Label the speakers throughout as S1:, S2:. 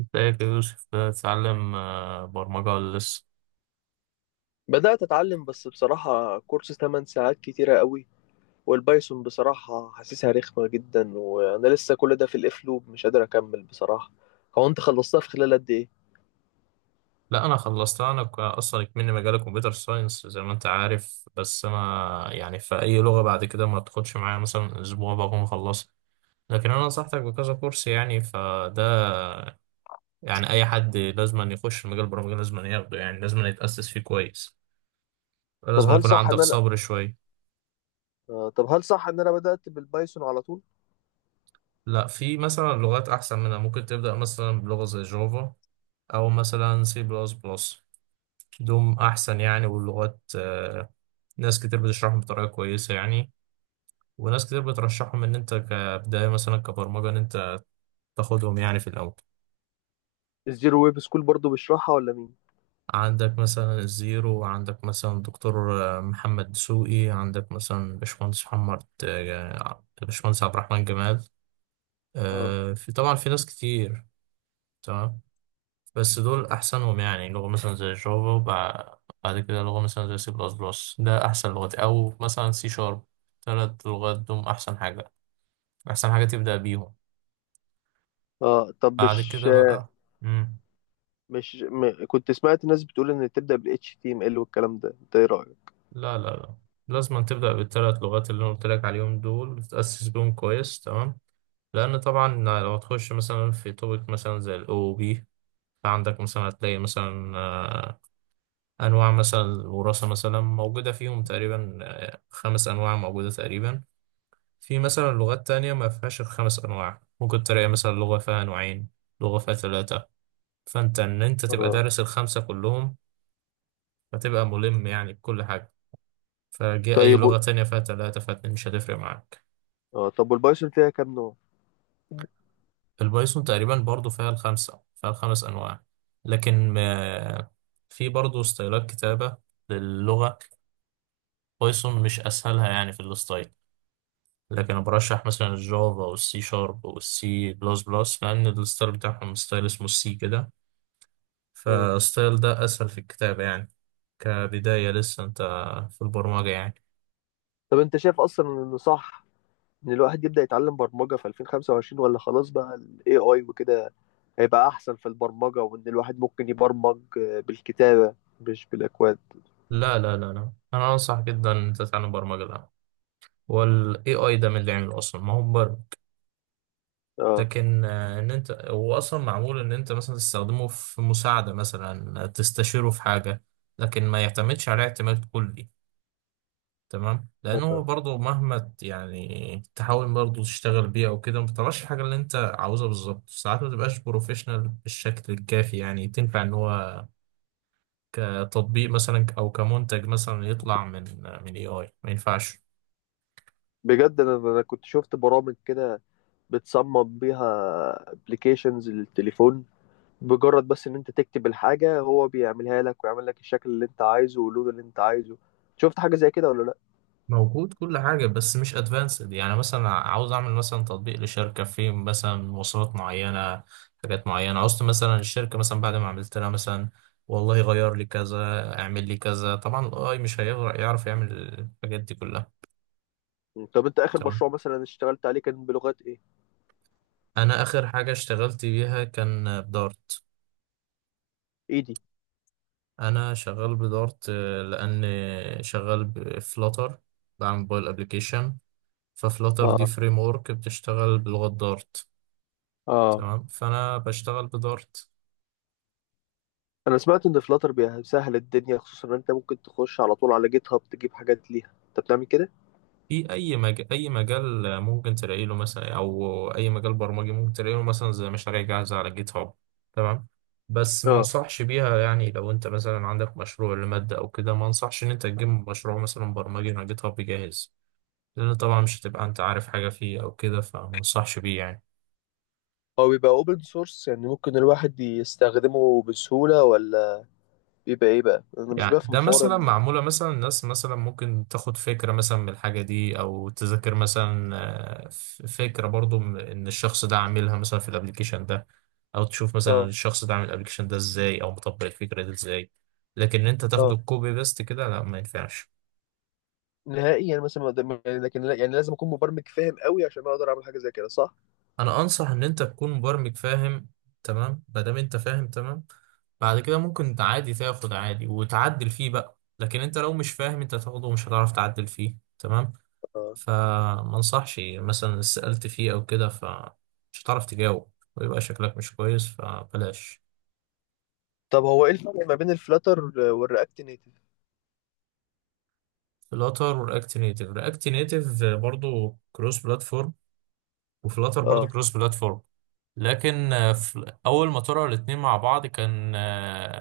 S1: ازيك يا يوسف، بتتعلم برمجة ولا لسه؟
S2: بدأت أتعلم، بس بصراحة كورس 8 ساعات كتيرة قوي. والبايثون بصراحة حاسسها رخمة جدا، وأنا لسه كل ده في الإف لوب، مش قادر أكمل بصراحة. هو أنت خلصتها في خلال قد إيه؟
S1: لا، أنا خلصتها. أصلا كمني مجال كمبيوتر ساينس زي ما أنت عارف. بس أنا يعني في أي لغة بعد كده ما تاخدش معايا مثلا أسبوع بكون مخلصها. لكن أنا نصحتك بكذا كورس يعني، فده يعني أي حد لازم أن يخش مجال البرمجة لازم أن ياخده، يعني لازم أن يتأسس فيه كويس.
S2: طب
S1: لازم
S2: هل
S1: يكون
S2: صح
S1: عندك
S2: إن أنا
S1: صبر شوية.
S2: طب هل صح إن أنا بدأت بالبايثون على طول؟
S1: لا، في مثلا لغات أحسن منها. ممكن تبدأ مثلا بلغة زي جافا، أو مثلا سي بلس بلس. دوم أحسن يعني، واللغات ناس كتير بتشرحهم بطريقة كويسة يعني. وناس كتير بترشحهم إن أنت كبداية مثلا كبرمجة إن أنت تاخدهم يعني في الأول.
S2: الزيرو ويب سكول برضو بيشرحها ولا مين؟
S1: عندك مثلا الزيرو، عندك مثلا دكتور محمد دسوقي، عندك مثلا باشمهندس محمد، باشمهندس عبد الرحمن جمال.
S2: آه
S1: في طبعا في ناس كتير. تمام. بس دول أحسنهم. يعني لغة مثلا زي جافا، بعد كده لغة مثلا زي سي بلس بلس، ده أحسن لغات، أو مثلا سي شارب. تلات لغات دول أحسن حاجة، أحسن حاجة تبدأ بيهم
S2: آه. طب
S1: بعد
S2: مش
S1: كده بقى. مم.
S2: مش م... كنت سمعت ناس بتقول إن تبدأ بال HTML والكلام ده، أنت إيه رأيك؟
S1: لا لا لا، لازم أن تبدأ بالثلاث لغات اللي أنا قلت لك عليهم دول وتتأسس بيهم كويس. تمام. لأن طبعا لو تخش مثلا في توبيك مثلا زي ال OOP، فعندك مثلا هتلاقي مثلا أنواع مثلا الوراثة مثلا موجودة فيهم، تقريبا خمس أنواع موجودة تقريبا. في مثلا لغات تانية ما فيهاش الخمس أنواع، ممكن تلاقي مثلا لغة فيها نوعين، لغة فيها ثلاثة. فأنت إن أنت تبقى
S2: آه.
S1: دارس الخمسة كلهم، فتبقى ملم يعني بكل حاجة. فجه أي
S2: طيب
S1: لغة تانية فيها تلاتة فيها اتنين مش هتفرق معاك.
S2: آه، طب والبايثون فيها كام نوع؟
S1: البايثون تقريبا برضو فيها الخمسة، فيها الخمس أنواع. لكن في برضو ستايلات كتابة للغة. بايثون مش أسهلها يعني في الستايل. لكن أنا برشح مثلا الجافا والسي شارب والسي بلس بلس، لأن الستايل بتاعهم ستايل اسمه السي كده.
S2: آه.
S1: فالستايل ده أسهل في الكتابة يعني، كبداية لسه أنت في البرمجة يعني.
S2: طب أنت شايف أصلا إنه صح ان الواحد يبدأ يتعلم برمجة في 2025، ولا خلاص بقى ال AI وكده هيبقى احسن في البرمجة، وان الواحد ممكن يبرمج بالكتابة، مش بالاكواد.
S1: لا لا لا لا، أنا أنصح جدا أنت تتعلم برمجة الأول. والاي اي ده من اللي عمله اصلا ما هو برمج.
S2: اه.
S1: لكن ان انت هو اصلا معمول ان انت مثلا تستخدمه في مساعده، مثلا تستشيره في حاجه. لكن ما يعتمدش عليه اعتماد كلي. تمام، لانه
S2: آه.
S1: برضه مهما يعني تحاول برضه تشتغل بيه او كده ما بتطلعش الحاجه اللي انت عاوزها بالظبط. ساعات ما تبقاش بروفيشنال بالشكل الكافي يعني تنفع ان هو كتطبيق مثلا او كمنتج مثلا يطلع من اي اي، ما ينفعش.
S2: بجد انا كنت شفت برامج كده، بتصمم بيها ابلكيشنز للتليفون، بمجرد بس ان انت تكتب الحاجة هو بيعملها لك ويعمل لك الشكل اللي انت عايزه واللون اللي انت عايزه. شفت حاجة زي كده ولا لا؟
S1: موجود كل حاجة بس مش ادفانسد، يعني مثلا عاوز اعمل مثلا تطبيق لشركة في مثلا مواصفات معينة، حاجات معينة عاوزت مثلا الشركة. مثلا بعد ما عملت لها مثلا والله غير لي كذا، اعمل لي كذا، طبعا الاي مش هيعرف يعمل الحاجات دي كلها.
S2: طب انت اخر
S1: تمام،
S2: مشروع مثلا اشتغلت عليه كان بلغات ايه؟
S1: انا اخر حاجة اشتغلت بيها كان بدارت.
S2: ايدي.
S1: انا شغال بدارت، لان شغال بفلاتر، بعمل موبايل ابلكيشن. ففلاتر دي
S2: اه،
S1: فريم ورك بتشتغل بلغة دارت.
S2: اه.
S1: تمام، فانا بشتغل بدارت.
S2: انا سمعت ان فلاتر بيسهل الدنيا، خصوصا ان انت ممكن تخش على طول على جيت هاب تجيب حاجات ليها، انت بتعمل كده؟
S1: في اي مجال ممكن تلاقي له مثلا، او اي مجال برمجي ممكن تلاقي له مثلا زي مشاريع جاهزه على جيت هاب. تمام، بس ما
S2: اه.
S1: انصحش بيها. يعني لو انت مثلا عندك مشروع لماده او كده، ما انصحش ان انت تجيب مشروع مثلا برمجي على جيت هاب جاهز. لان طبعا مش هتبقى انت عارف حاجه فيه او كده، فما انصحش بيه يعني.
S2: هو بيبقى اوبن سورس، يعني ممكن الواحد يستخدمه بسهولة، ولا بيبقى ايه بقى؟ انا مش
S1: يعني
S2: بفهم
S1: ده
S2: حوار
S1: مثلا معمولة مثلا الناس مثلا ممكن تاخد فكرة مثلا من الحاجة دي أو تذاكر مثلا فكرة، برضو إن الشخص ده عاملها مثلا في الأبليكيشن ده، أو تشوف مثلا
S2: اه،
S1: الشخص ده عامل الأبليكيشن ده إزاي أو مطبق الفكرة دي إزاي. لكن إن أنت
S2: اه.
S1: تاخده كوبي بيست كده، لا ما ينفعش.
S2: نهائي، يعني مثلا ما قدام- يعني لكن يعني لازم اكون مبرمج فاهم قوي عشان اقدر اعمل حاجة زي كده، صح؟
S1: أنا أنصح إن أنت تكون مبرمج فاهم. تمام، ما دام أنت فاهم تمام، بعد كده ممكن عادي تاخد عادي وتعدل فيه بقى. لكن أنت لو مش فاهم، أنت هتاخده ومش هتعرف تعدل فيه. تمام،
S2: اه.
S1: فما انصحش. يعني مثلا سألت فيه أو كده فمش هتعرف تجاوب ويبقى شكلك مش كويس، فبلاش.
S2: طب هو ايه الفرق ما بين الفلاتر والرياكت نيتف؟
S1: فلاتر ورياكت نيتف، رياكت نيتف برضو كروس بلاتفورم، وفلاتر برضو
S2: اه،
S1: كروس بلاتفورم. لكن في أول ما طلعوا الاتنين مع بعض كان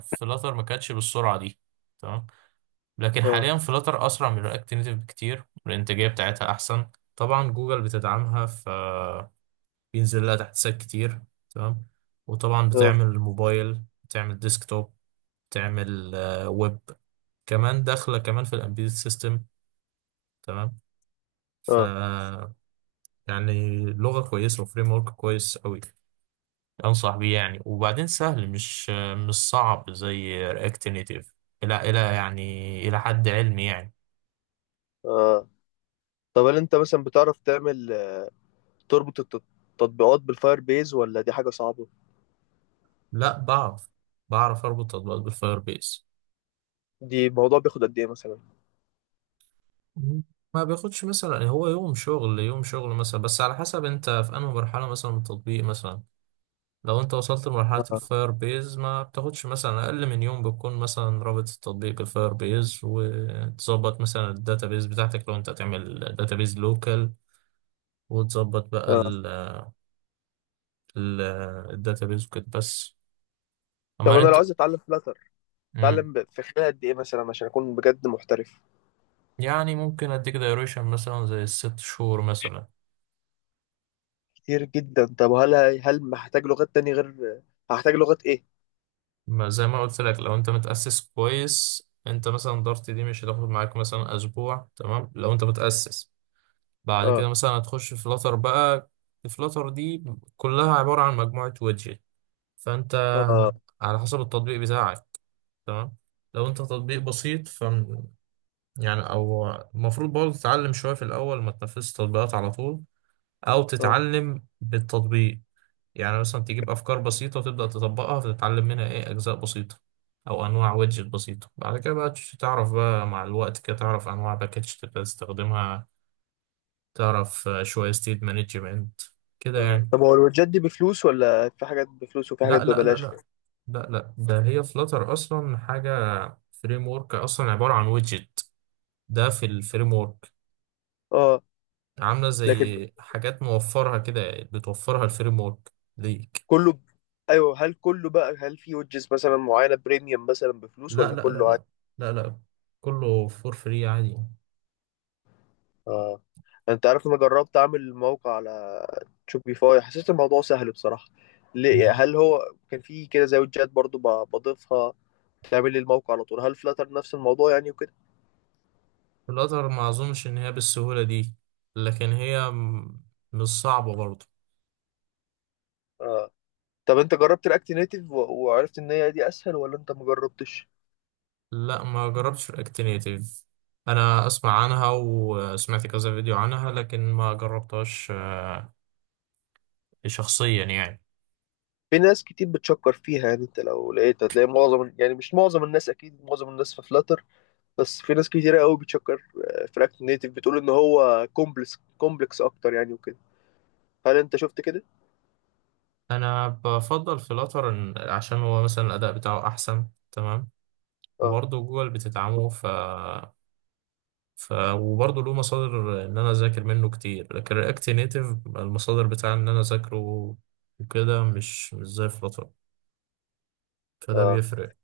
S1: فلاتر ما كانتش بالسرعة دي. تمام، لكن
S2: اه،
S1: حاليا فلاتر أسرع من رياكت نيتف بكتير، والإنتاجية بتاعتها أحسن. طبعا جوجل بتدعمها، ف بينزل لها تحت سات كتير. تمام، وطبعا
S2: اه،
S1: بتعمل موبايل، بتعمل ديسكتوب، بتعمل ويب. كمان داخلة كمان في الامبيد سيستم. تمام، ف
S2: اه،
S1: يعني لغة كويسة وفريم ورك كويس قوي. انصح بيه يعني، وبعدين سهل، مش صعب زي رياكت نيتيف. الى يعني الى حد علمي يعني.
S2: اه. طب هل انت مثلا بتعرف تعمل تربط التطبيقات بالفاير بيز، ولا دي حاجة صعبة؟
S1: لا، بعرف اربط تطبيقات بالفاير بيس.
S2: دي الموضوع بياخد قد ايه مثلا؟
S1: ما بياخدش مثلا، يعني هو يوم شغل، يوم شغل مثلا. بس على حسب انت في انهي مرحلة مثلا من التطبيق مثلا. لو انت وصلت لمرحلة
S2: اه،
S1: الفاير بيز ما بتاخدش مثلا اقل من يوم. بتكون مثلا رابط التطبيق بالفاير بيز وتظبط مثلا الداتابيز بتاعتك لو انت هتعمل داتابيز لوكال. وتظبط بقى
S2: اه.
S1: ال ال الداتابيز وكده بس، اما
S2: طب انا لو
S1: انت.
S2: عايز اتعلم فلاتر
S1: مم.
S2: اتعلم في خلال قد ايه مثلا عشان اكون بجد محترف؟
S1: يعني ممكن اديك دايريشن مثلا زي الست شهور مثلا.
S2: كتير جدا. طب هل هحتاج لغات تاني غير هحتاج لغات ايه؟
S1: ما زي ما قلت لك، لو انت متأسس كويس، انت مثلا دارت دي مش هتاخد معاك مثلا اسبوع. تمام لو انت متأسس، بعد كده
S2: اه،
S1: مثلا هتخش فلاتر بقى. الفلاتر دي كلها عبارة عن مجموعة ويدجت. فانت
S2: اه،
S1: على حسب التطبيق بتاعك. تمام، لو انت تطبيق بسيط ف يعني او المفروض برضه تتعلم شوية في الاول، ما تنفذش تطبيقات على طول، او
S2: اه،
S1: تتعلم بالتطبيق. يعني مثلا تجيب أفكار بسيطة وتبدأ تطبقها، فتتعلم منها إيه أجزاء بسيطة، أو أنواع ويدجت بسيطة. بعد كده بقى تعرف بقى مع الوقت كده، تعرف أنواع باكج تبدأ تستخدمها، تعرف شوية ستيت مانجمنت كده
S2: اه.
S1: يعني.
S2: طب هو الوجات دي بفلوس، ولا في حاجات بفلوس وفي حاجات
S1: لا لا لا
S2: ببلاش؟
S1: لا لا لا، ده هي فلاتر أصلا حاجة. فريم ورك أصلا عبارة عن ويدجت، ده في الفريم ورك.
S2: اه.
S1: عاملة
S2: لكن
S1: زي حاجات موفرها كده، بتوفرها الفريم ورك ليك.
S2: كله ب... ايوه، هل كله بقى هل في وجز مثلا معينة بريميوم مثلا بفلوس،
S1: لا
S2: ولا
S1: لا لا
S2: كله عادي؟
S1: لا لا لا، كله فور فري عادي.
S2: اه. انت عارف، انا جربت اعمل موقع على شوبيفاي، حسيت الموضوع سهل بصراحة. ليه؟ هل هو كان فيه كده زي ويدجات برضو بضيفها تعمل لي الموقع على طول؟ هل فلاتر نفس الموضوع يعني وكده؟
S1: في الأزهر ما أظنش إن هي بالسهولة دي. لكن هي مش صعبة برضه.
S2: آه. طب انت جربت رياكت نيتيف وعرفت ان هي دي اسهل، ولا انت ما جربتش؟
S1: لا، ما جربتش في الأكتينيتيف. أنا أسمع عنها وسمعت كذا فيديو عنها، لكن ما جربتهاش شخصيا يعني.
S2: في ناس كتير بتشكر فيها يعني. انت لو لقيت هتلاقي معظم، يعني مش معظم الناس، اكيد معظم الناس في فلاتر، بس في ناس كتيرة قوي بتشكر في رياكت نيتيف، بتقول ان هو كومبلكس كومبلكس اكتر يعني وكده. هل انت شفت كده؟
S1: أنا بفضل في الأطر، عشان هو مثلا الأداء بتاعه أحسن. تمام،
S2: اه،
S1: وبرضه جوجل بتدعمه، وبرضه له مصادر إن أنا أذاكر منه كتير. لكن الأكتينيتيف المصادر بتاع إن أنا أذاكره وكده، مش زي فلاتر، فده
S2: اه.
S1: بيفرق.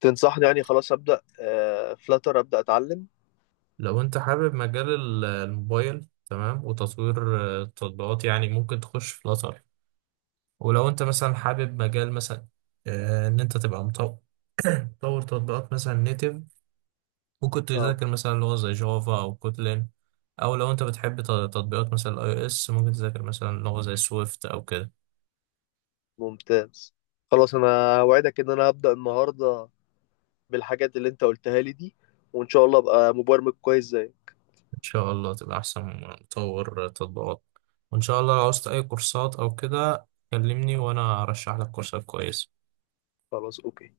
S2: تنصحني يعني خلاص ابدا فلاتر ابدا اتعلم؟
S1: لو انت حابب مجال الموبايل، تمام، وتطوير التطبيقات يعني، ممكن تخش في فلاتر. ولو انت مثلا حابب مجال مثلا ان انت تبقى مطور تطبيقات مثلا نيتف، ممكن
S2: اه.
S1: تذاكر مثلا لغة زي جافا او كوتلين. او لو انت بتحب تطبيقات مثلا اي او اس، ممكن تذاكر مثلا لغة زي سويفت او كده.
S2: ممتاز. خلاص، انا اوعدك ان انا هبدا النهارده بالحاجات اللي انت قلتها لي دي، وان شاء الله ابقى مبرمج كويس زي.
S1: ان شاء الله تبقى احسن مطور تطبيقات. وان شاء الله لو عاوزت اي كورسات او كده كلمني وانا ارشح لك كورسات كويسة.
S2: خلاص. اوكي.